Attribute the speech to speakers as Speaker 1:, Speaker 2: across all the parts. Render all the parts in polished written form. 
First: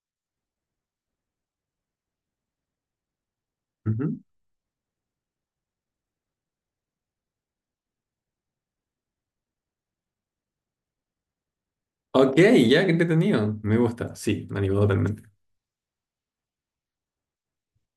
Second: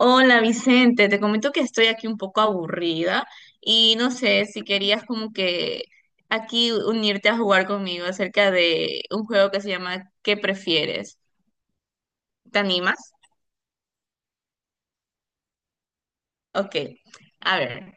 Speaker 1: Hola Vicente, te comento que estoy aquí un poco aburrida y no
Speaker 2: Ujú.
Speaker 1: sé si querías como que aquí unirte a jugar conmigo acerca de un juego que se llama ¿Qué prefieres?
Speaker 2: Ok,
Speaker 1: ¿Te
Speaker 2: ya, qué
Speaker 1: animas?
Speaker 2: entretenido. Me gusta, sí, me animó totalmente.
Speaker 1: Ok, a ver,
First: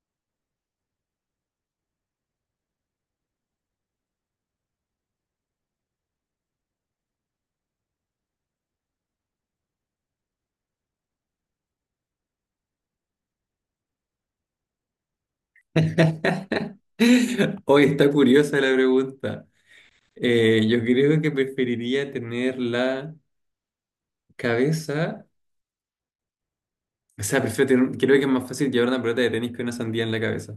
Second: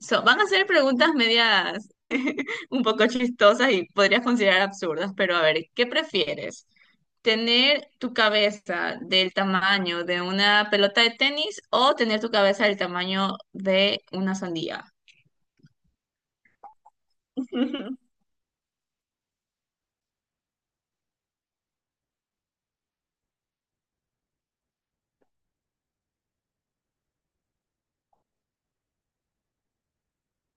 Speaker 1: so, van a ser preguntas medias un poco chistosas y podrías considerar absurdas, pero a ver, ¿qué prefieres? ¿Tener tu cabeza del tamaño de una pelota de tenis o tener tu cabeza del tamaño de una sandía?
Speaker 2: Hoy está curiosa la pregunta. Yo creo que preferiría tener la cabeza. O sea, prefiero tener- creo que es más fácil llevar una pelota de tenis que una sandía en la cabeza.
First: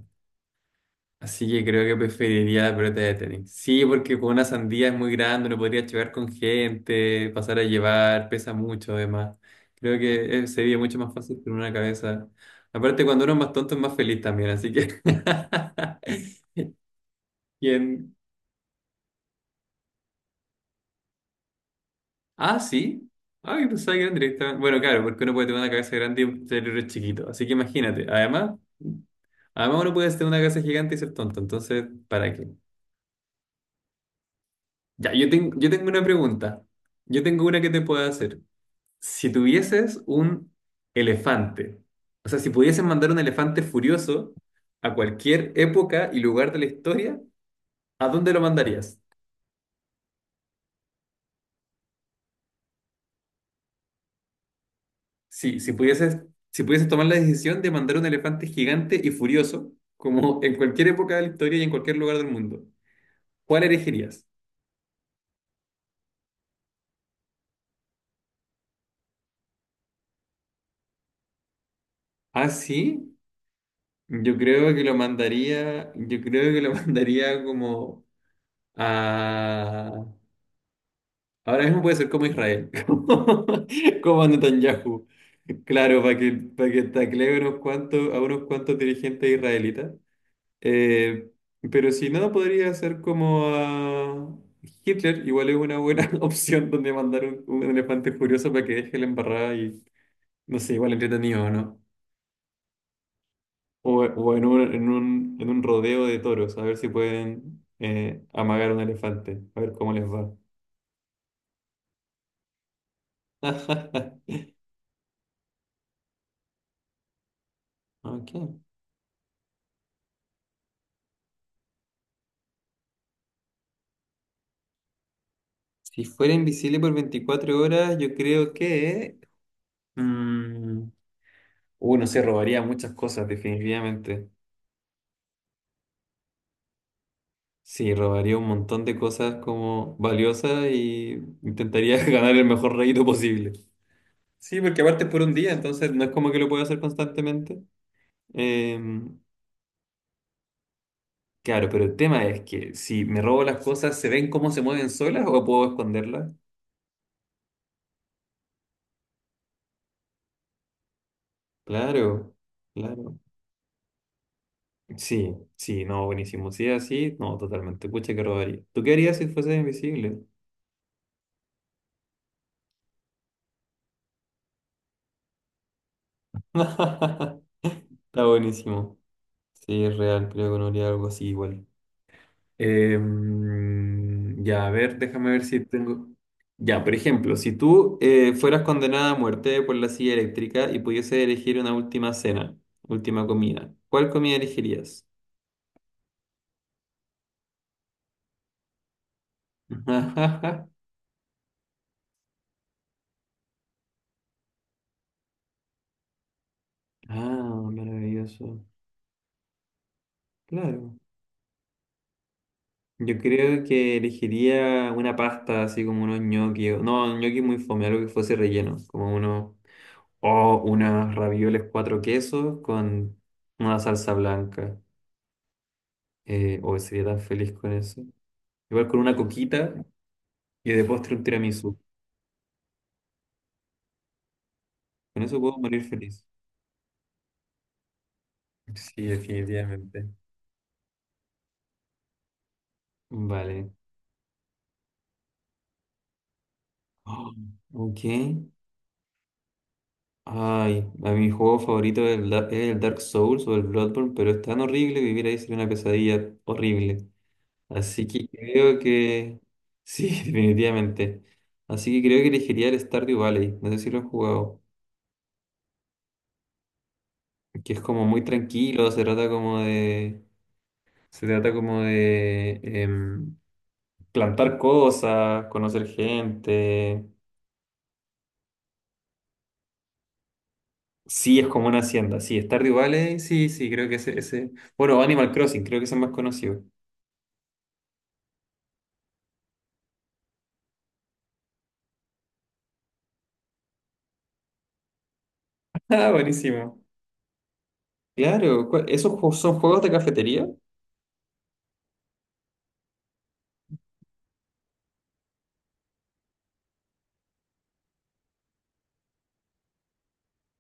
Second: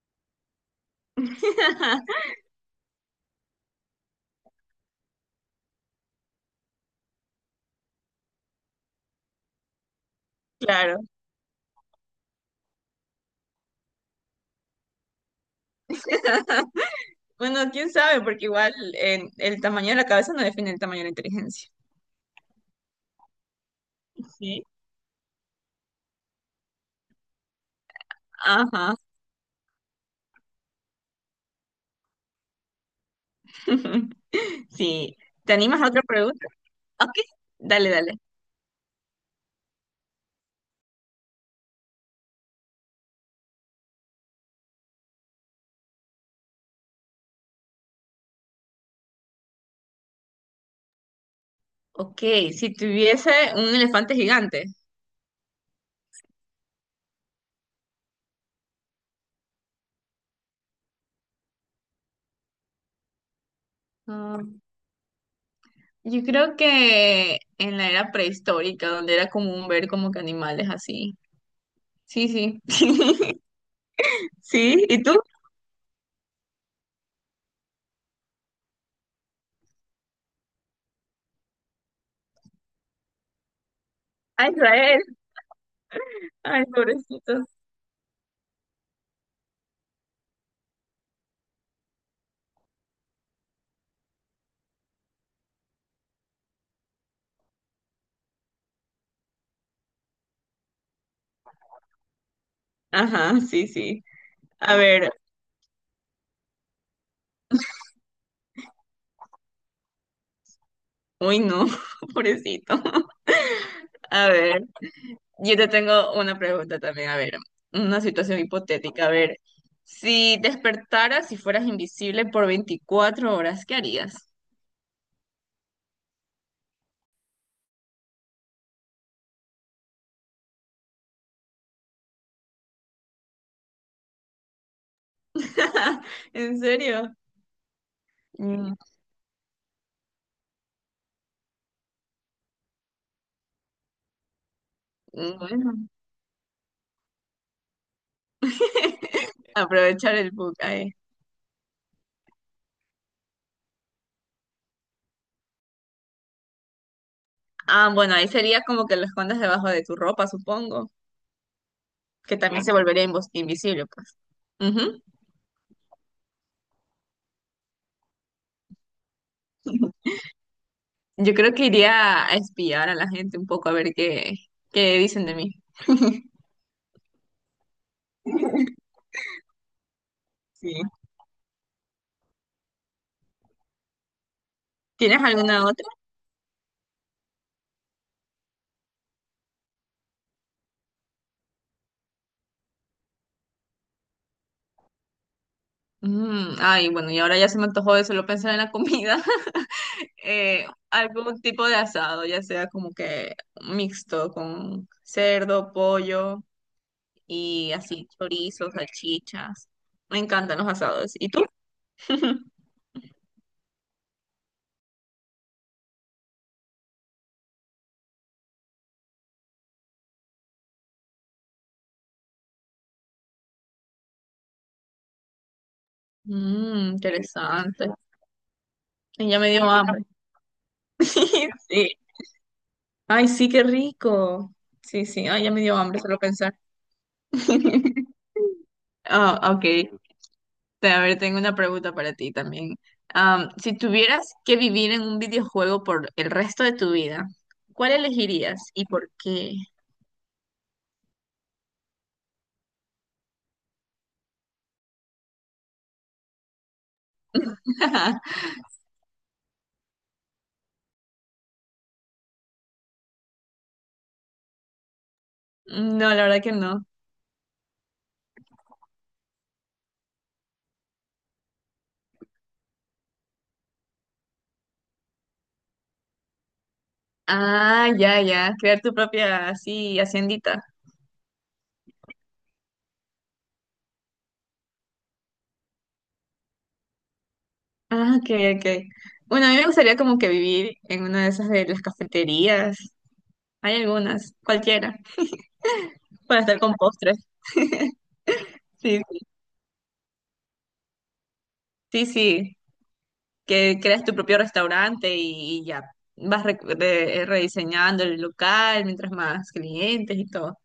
Speaker 2: Así que creo que preferiría la pelota de tenis. Sí, porque con una sandía es muy grande, no podría llevar con gente, pasar a llevar, pesa mucho además. Creo que sería mucho
Speaker 1: Claro.
Speaker 2: más fácil con una cabeza. Aparte, cuando uno es más tonto es más feliz también, así que...
Speaker 1: Bueno, quién
Speaker 2: ¿Quién?
Speaker 1: sabe, porque igual el tamaño de la cabeza no define el tamaño de la inteligencia.
Speaker 2: Ah, sí. Ah, yo pensaba que eran directamente.
Speaker 1: Sí.
Speaker 2: Bueno, claro, porque uno puede tener una cabeza grande y un cerebro chiquito. Así que imagínate. Además,
Speaker 1: Ajá.
Speaker 2: además uno puede tener una cabeza gigante y ser tonto. Entonces, ¿para qué? Ya,
Speaker 1: Sí. ¿Te
Speaker 2: yo
Speaker 1: animas a
Speaker 2: tengo
Speaker 1: otra
Speaker 2: una
Speaker 1: pregunta?
Speaker 2: pregunta.
Speaker 1: Ok.
Speaker 2: Yo tengo una que te
Speaker 1: Dale,
Speaker 2: puedo
Speaker 1: dale.
Speaker 2: hacer. Si tuvieses un elefante, o sea, si pudieses mandar un elefante furioso a cualquier época y lugar de la historia, ¿a dónde lo mandarías?
Speaker 1: Ok, si tuviese un elefante gigante.
Speaker 2: Sí, si pudieses tomar la decisión de mandar un elefante gigante y furioso, como en cualquier época de la historia y en cualquier lugar del mundo, ¿cuál elegirías?
Speaker 1: Ah, yo creo que en la era prehistórica, donde era común ver como que animales así. Sí,
Speaker 2: Ah,
Speaker 1: sí.
Speaker 2: sí,
Speaker 1: Sí, ¿y tú?
Speaker 2: yo creo que lo mandaría como a ahora mismo puede ser como Israel, como
Speaker 1: A Israel.
Speaker 2: Netanyahu. Claro,
Speaker 1: Ay,
Speaker 2: para que tacle
Speaker 1: pobrecitos.
Speaker 2: unos cuantos, a unos cuantos dirigentes israelitas. Eh, pero si no, podría ser como a Hitler, igual es una buena opción donde mandar un elefante furioso para que deje la embarrada y, no sé, igual entretenido, ¿no?
Speaker 1: Ajá, sí, sí.
Speaker 2: O,
Speaker 1: A ver,
Speaker 2: en un rodeo de toros, a ver si pueden amagar un elefante, a ver cómo les va.
Speaker 1: uy, no, pobrecito. A ver. Yo te tengo una pregunta también, a ver, una situación
Speaker 2: Ok.
Speaker 1: hipotética, a ver, si despertaras y fueras invisible por 24 horas, ¿qué harías?
Speaker 2: Si fuera invisible por 24 horas, yo creo que... mm, no sé, robaría muchas cosas, definitivamente.
Speaker 1: ¿En serio?
Speaker 2: Sí, robaría un
Speaker 1: Mm,
Speaker 2: montón de cosas como valiosas y intentaría ganar el mejor rédito posible. Sí, porque aparte es por un día,
Speaker 1: bueno,
Speaker 2: entonces no es como que lo pueda hacer constantemente. Eh,
Speaker 1: aprovechar el book ahí.
Speaker 2: claro, pero el tema es que si me robo las cosas, ¿se ven cómo se mueven solas o puedo esconderlas?
Speaker 1: Ah, bueno, ahí sería como que lo escondas debajo de tu ropa, supongo, que
Speaker 2: Claro,
Speaker 1: también se claro, volvería
Speaker 2: claro.
Speaker 1: invisible, pues. Ujú.
Speaker 2: Sí, sí, no, buenísimo. Si es así, no, totalmente. Pucha, que robaría. ¿Tú qué harías si fueses invisible?
Speaker 1: Yo creo que iría a espiar a la gente un poco a ver qué, qué dicen de mí.
Speaker 2: Está buenísimo. Sí, es real, creo que no
Speaker 1: Sí.
Speaker 2: haría algo así igual. Ya, a ver,
Speaker 1: ¿Tienes
Speaker 2: déjame ver
Speaker 1: alguna
Speaker 2: si
Speaker 1: otra?
Speaker 2: tengo. Ya, por ejemplo, si tú fueras condenada a muerte por la silla eléctrica y pudieses elegir una última cena, última comida, ¿cuál comida elegirías?
Speaker 1: Mm, ay, bueno, y ahora ya se me antojó de solo pensar en la comida. Algún tipo de asado, ya sea como que mixto con cerdo, pollo y
Speaker 2: Ah,
Speaker 1: así,
Speaker 2: maravilloso.
Speaker 1: chorizos, salchichas. Me encantan los
Speaker 2: Claro.
Speaker 1: asados. ¿Y tú?
Speaker 2: Yo creo que elegiría una pasta así como unos ñoquis. O- No, ñoquis muy fome, algo que fuese relleno. Como uno. O unas ravioles cuatro quesos con una salsa blanca. O
Speaker 1: Mm,
Speaker 2: sería tan feliz con
Speaker 1: interesante.
Speaker 2: eso. Igual con una
Speaker 1: Ay, ya me dio
Speaker 2: coquita
Speaker 1: hambre.
Speaker 2: y de postre un
Speaker 1: Sí,
Speaker 2: tiramisú.
Speaker 1: sí. Ay, sí, qué rico. Sí, sí,
Speaker 2: Con
Speaker 1: ay,
Speaker 2: eso
Speaker 1: ya me
Speaker 2: puedo
Speaker 1: dio
Speaker 2: morir
Speaker 1: hambre solo
Speaker 2: feliz.
Speaker 1: pensar.
Speaker 2: Sí,
Speaker 1: Ah, ok.
Speaker 2: definitivamente.
Speaker 1: A ver, tengo una pregunta para ti también. Am,
Speaker 2: Vale.
Speaker 1: si tuvieras que vivir en un videojuego por el resto de tu vida,
Speaker 2: Oh,
Speaker 1: ¿cuál
Speaker 2: ok.
Speaker 1: elegirías y por qué?
Speaker 2: Ay, a mi juego favorito es Da- es el Dark Souls o el Bloodborne, pero es tan horrible vivir ahí sería una pesadilla horrible. Así que creo que sí, definitivamente. Así que creo que elegiría el Stardew Valley. No sé si lo han jugado.
Speaker 1: No, la verdad que no.
Speaker 2: Que es como muy tranquilo, se trata como de. Se trata como de plantar cosas, conocer gente.
Speaker 1: Ah, ya, ya. Crear tu propia, así, haciendita.
Speaker 2: Sí, es como una hacienda. Sí, Stardew Valley, sí, sí, creo que ese, ese. Bueno, Animal Crossing, creo que es el más conocido.
Speaker 1: Ah, ok, ok. Bueno, a mí me gustaría como que vivir en una de esas de las cafeterías. Hay algunas, cualquiera,
Speaker 2: Ah,
Speaker 1: para estar con
Speaker 2: buenísimo.
Speaker 1: postres.
Speaker 2: Claro, ¿cuál-
Speaker 1: Sí,
Speaker 2: ¿esos ju- son juegos de cafetería?
Speaker 1: sí, sí, que creas tu propio restaurante y ya vas rediseñando el local mientras más clientes y todo.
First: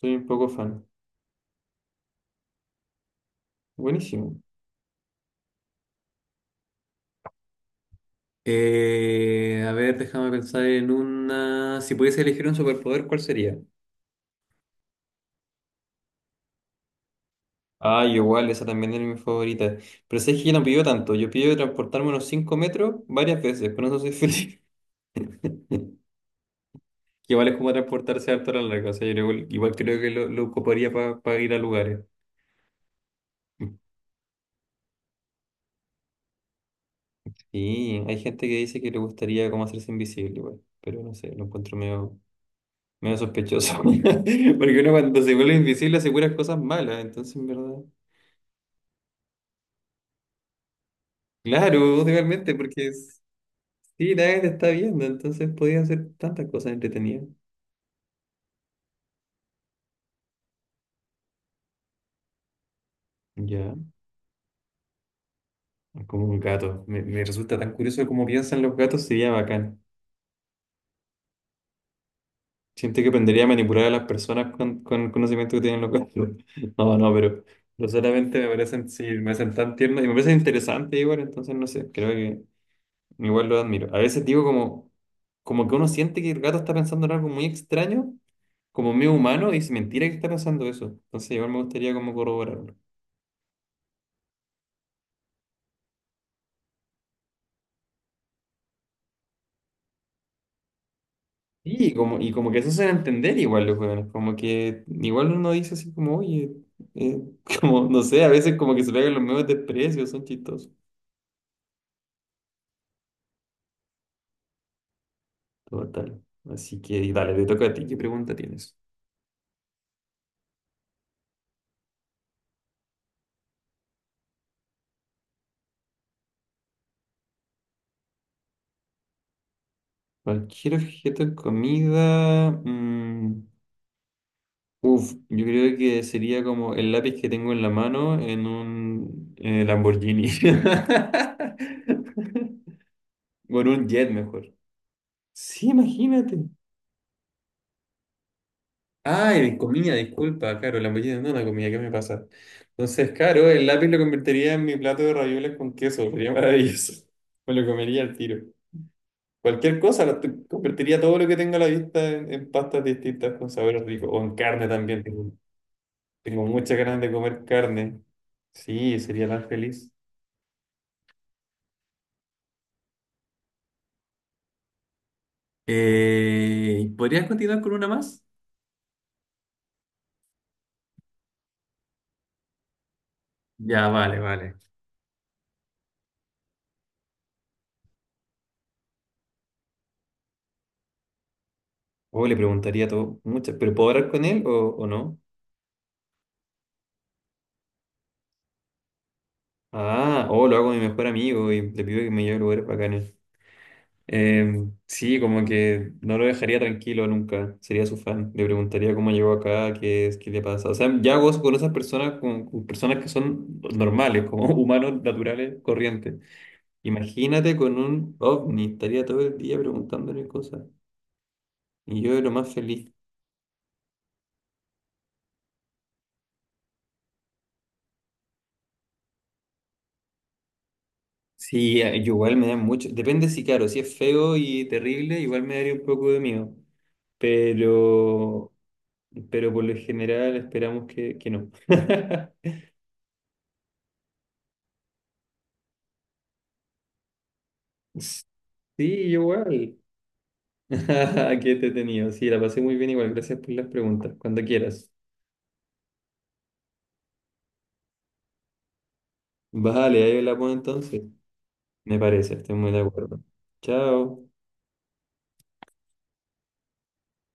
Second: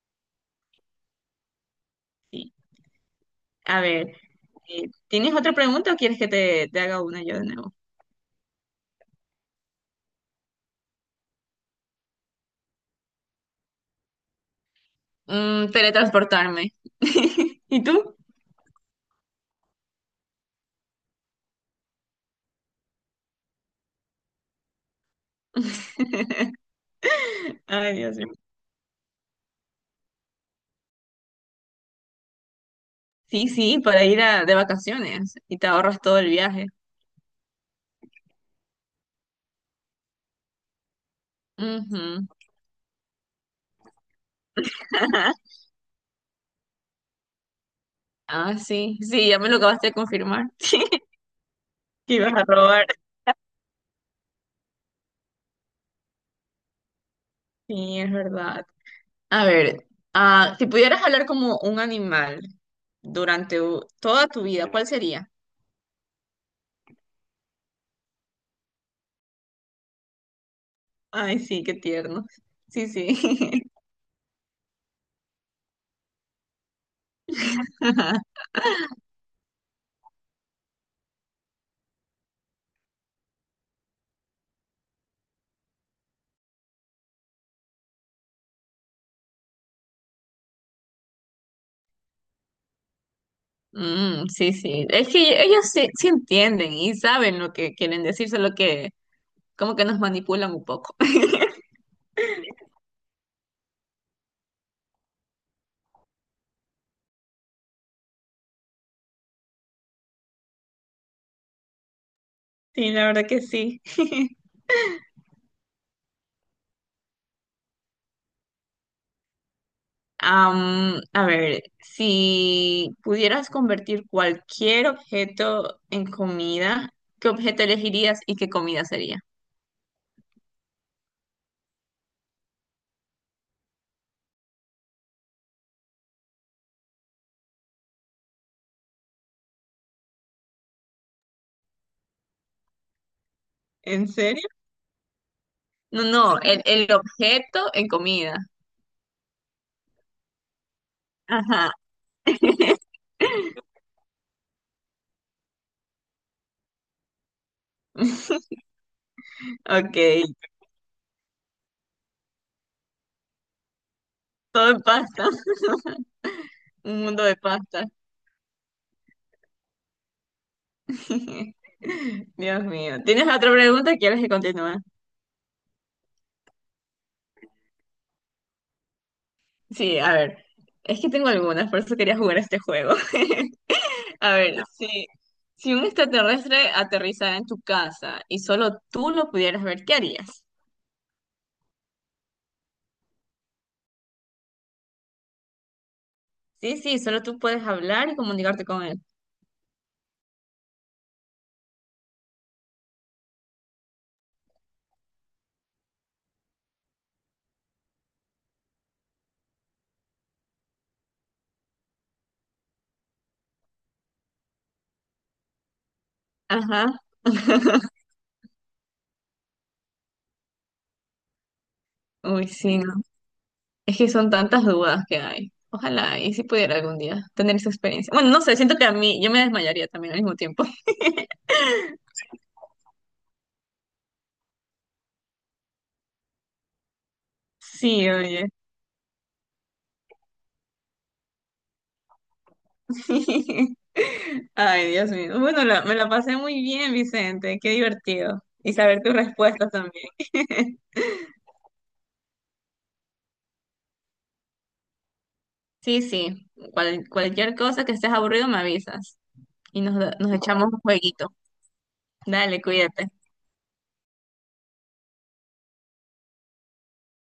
Speaker 2: Soy un poco fan.
Speaker 1: Sí. A ver,
Speaker 2: Buenísimo.
Speaker 1: ¿tienes otra pregunta o quieres que te haga una yo de nuevo?
Speaker 2: A ver, déjame pensar en una. Si pudiese elegir un superpoder, ¿cuál sería?
Speaker 1: Mm, teletransportarme. ¿Y
Speaker 2: Ah, yo
Speaker 1: tú?
Speaker 2: igual, esa también era mi favorita. Pero sé que yo no pido tanto. Yo pido transportarme unos 5 metros varias veces, con eso soy feliz. Que igual es como
Speaker 1: Ay, Dios mío.
Speaker 2: transportarse harto a la larga. O sea, yo igual, igual creo que lo ocuparía para ir a lugares.
Speaker 1: Sí, sí, para ir de vacaciones y te ahorras todo el viaje.
Speaker 2: Sí, hay gente que dice que le gustaría como hacerse invisible igual, pero no sé, lo encuentro medio,
Speaker 1: Ujú.
Speaker 2: medio sospechoso. Porque uno cuando se vuelve invisible asegura cosas malas, entonces en verdad.
Speaker 1: Ah, sí, sí, ya me lo acabaste de confirmar.
Speaker 2: Claro,
Speaker 1: Que ibas a
Speaker 2: totalmente,
Speaker 1: robar.
Speaker 2: porque es- sí, nadie te está viendo, entonces podía hacer tantas cosas entretenidas.
Speaker 1: Sí, es verdad. A ver, ah, si pudieras hablar como un animal durante
Speaker 2: Ya,
Speaker 1: toda tu vida, ¿cuál sería?
Speaker 2: como un gato. Me resulta tan curioso cómo piensan los gatos, sería bacán.
Speaker 1: Ay, sí, qué tierno. Sí,
Speaker 2: Siento que aprendería a
Speaker 1: sí.
Speaker 2: manipular a las personas con el conocimiento que tienen los gatos. No, no, pero no solamente me parecen, sí, me parecen tan tiernos y me parecen interesantes igual, entonces no sé, creo que igual lo admiro. A veces digo como, como que uno siente que el gato está pensando en algo muy extraño, como medio humano, y es mentira que está pensando eso. Entonces igual me gustaría como corroborarlo.
Speaker 1: Mm, sí, sí. Es que ellos sí, sí entienden y saben lo que quieren decir, solo que como que nos manipulan un poco.
Speaker 2: Sí, y como que se hacen entender igual los hueones, como que igual uno dice así como, oye, eh, como, no sé, a veces como que se pegan los mismos desprecios, son chistosos.
Speaker 1: Sí, la verdad que sí.
Speaker 2: Total. Así que y dale, te toca a ti, ¿qué pregunta tienes?
Speaker 1: Am, a ver, si pudieras convertir cualquier objeto en comida, ¿qué objeto elegirías y qué comida sería?
Speaker 2: Cualquier objeto de comida, uf, yo creo que sería como el lápiz que tengo en la mano en un Lamborghini. O en un
Speaker 1: ¿En
Speaker 2: jet
Speaker 1: serio?
Speaker 2: mejor. Sí,
Speaker 1: No,
Speaker 2: imagínate.
Speaker 1: no, el objeto en comida.
Speaker 2: Ah, de comida, disculpa, claro, la mollida no es una comida,
Speaker 1: Ajá.
Speaker 2: ¿qué me pasa? Entonces, claro, el lápiz lo convertiría en mi plato de ravioles con queso, sería maravilloso. Me lo comería al tiro. Cualquier
Speaker 1: Ok,
Speaker 2: cosa, lo t- convertiría todo lo que tengo a la vista en pastas distintas con sabores ricos, o en carne
Speaker 1: todo en
Speaker 2: también.
Speaker 1: pasta,
Speaker 2: Tengo, tengo muchas ganas
Speaker 1: un
Speaker 2: de
Speaker 1: mundo de
Speaker 2: comer
Speaker 1: pasta.
Speaker 2: carne. Sí, sería tan feliz.
Speaker 1: Dios mío. ¿Tienes otra pregunta o quieres que continúe?
Speaker 2: ¿Podrías continuar con una más?
Speaker 1: Sí, a ver, es que tengo algunas, por eso quería jugar este juego.
Speaker 2: Ya, vale,
Speaker 1: A
Speaker 2: vale.
Speaker 1: ver, si, si un extraterrestre aterrizara en tu casa y solo tú lo pudieras ver, ¿qué harías?
Speaker 2: O le preguntaría todo, muchas, ¿pero puedo hablar con él o no?
Speaker 1: Sí, sí, solo tú puedes hablar y comunicarte con él.
Speaker 2: Ah, o lo hago con mi mejor amigo y le pido que me lleve a lugares bacanes. Sí, como que no lo dejaría tranquilo nunca, sería su fan. Le preguntaría cómo llegó acá, qué es, qué le pasa. O sea, ya gozo con esas personas, con personas que son normales, como humanos naturales, corrientes.
Speaker 1: Ajá.
Speaker 2: Imagínate con un ovni, estaría todo el día preguntándole cosas. Y yo lo
Speaker 1: Uy,
Speaker 2: más
Speaker 1: sí,
Speaker 2: feliz.
Speaker 1: no. Es que son tantas dudas que hay. Ojalá, y si pudiera algún día tener esa experiencia. Bueno, no sé, siento que a mí, yo me desmayaría también al mismo tiempo.
Speaker 2: Sí, yo igual me da mucho. Depende si, claro, si es feo y terrible, igual me daría un poco de miedo.
Speaker 1: Sí, oye.
Speaker 2: Pero pero por lo general esperamos que no.
Speaker 1: Ay, Dios mío. Bueno, me la pasé muy bien, Vicente. Qué divertido. Y
Speaker 2: Sí,
Speaker 1: saber tus respuestas
Speaker 2: igual.
Speaker 1: también.
Speaker 2: Qué entretenido. Sí, la pasé muy bien igual. Gracias por las preguntas. Cuando quieras.
Speaker 1: Sí, sí. Cualquier cosa que estés aburrido, me avisas. Y nos,
Speaker 2: Vale, ahí
Speaker 1: nos
Speaker 2: la pongo
Speaker 1: echamos un
Speaker 2: entonces.
Speaker 1: jueguito.
Speaker 2: Me parece, estoy
Speaker 1: Dale,
Speaker 2: muy de
Speaker 1: cuídate.
Speaker 2: acuerdo. Chao.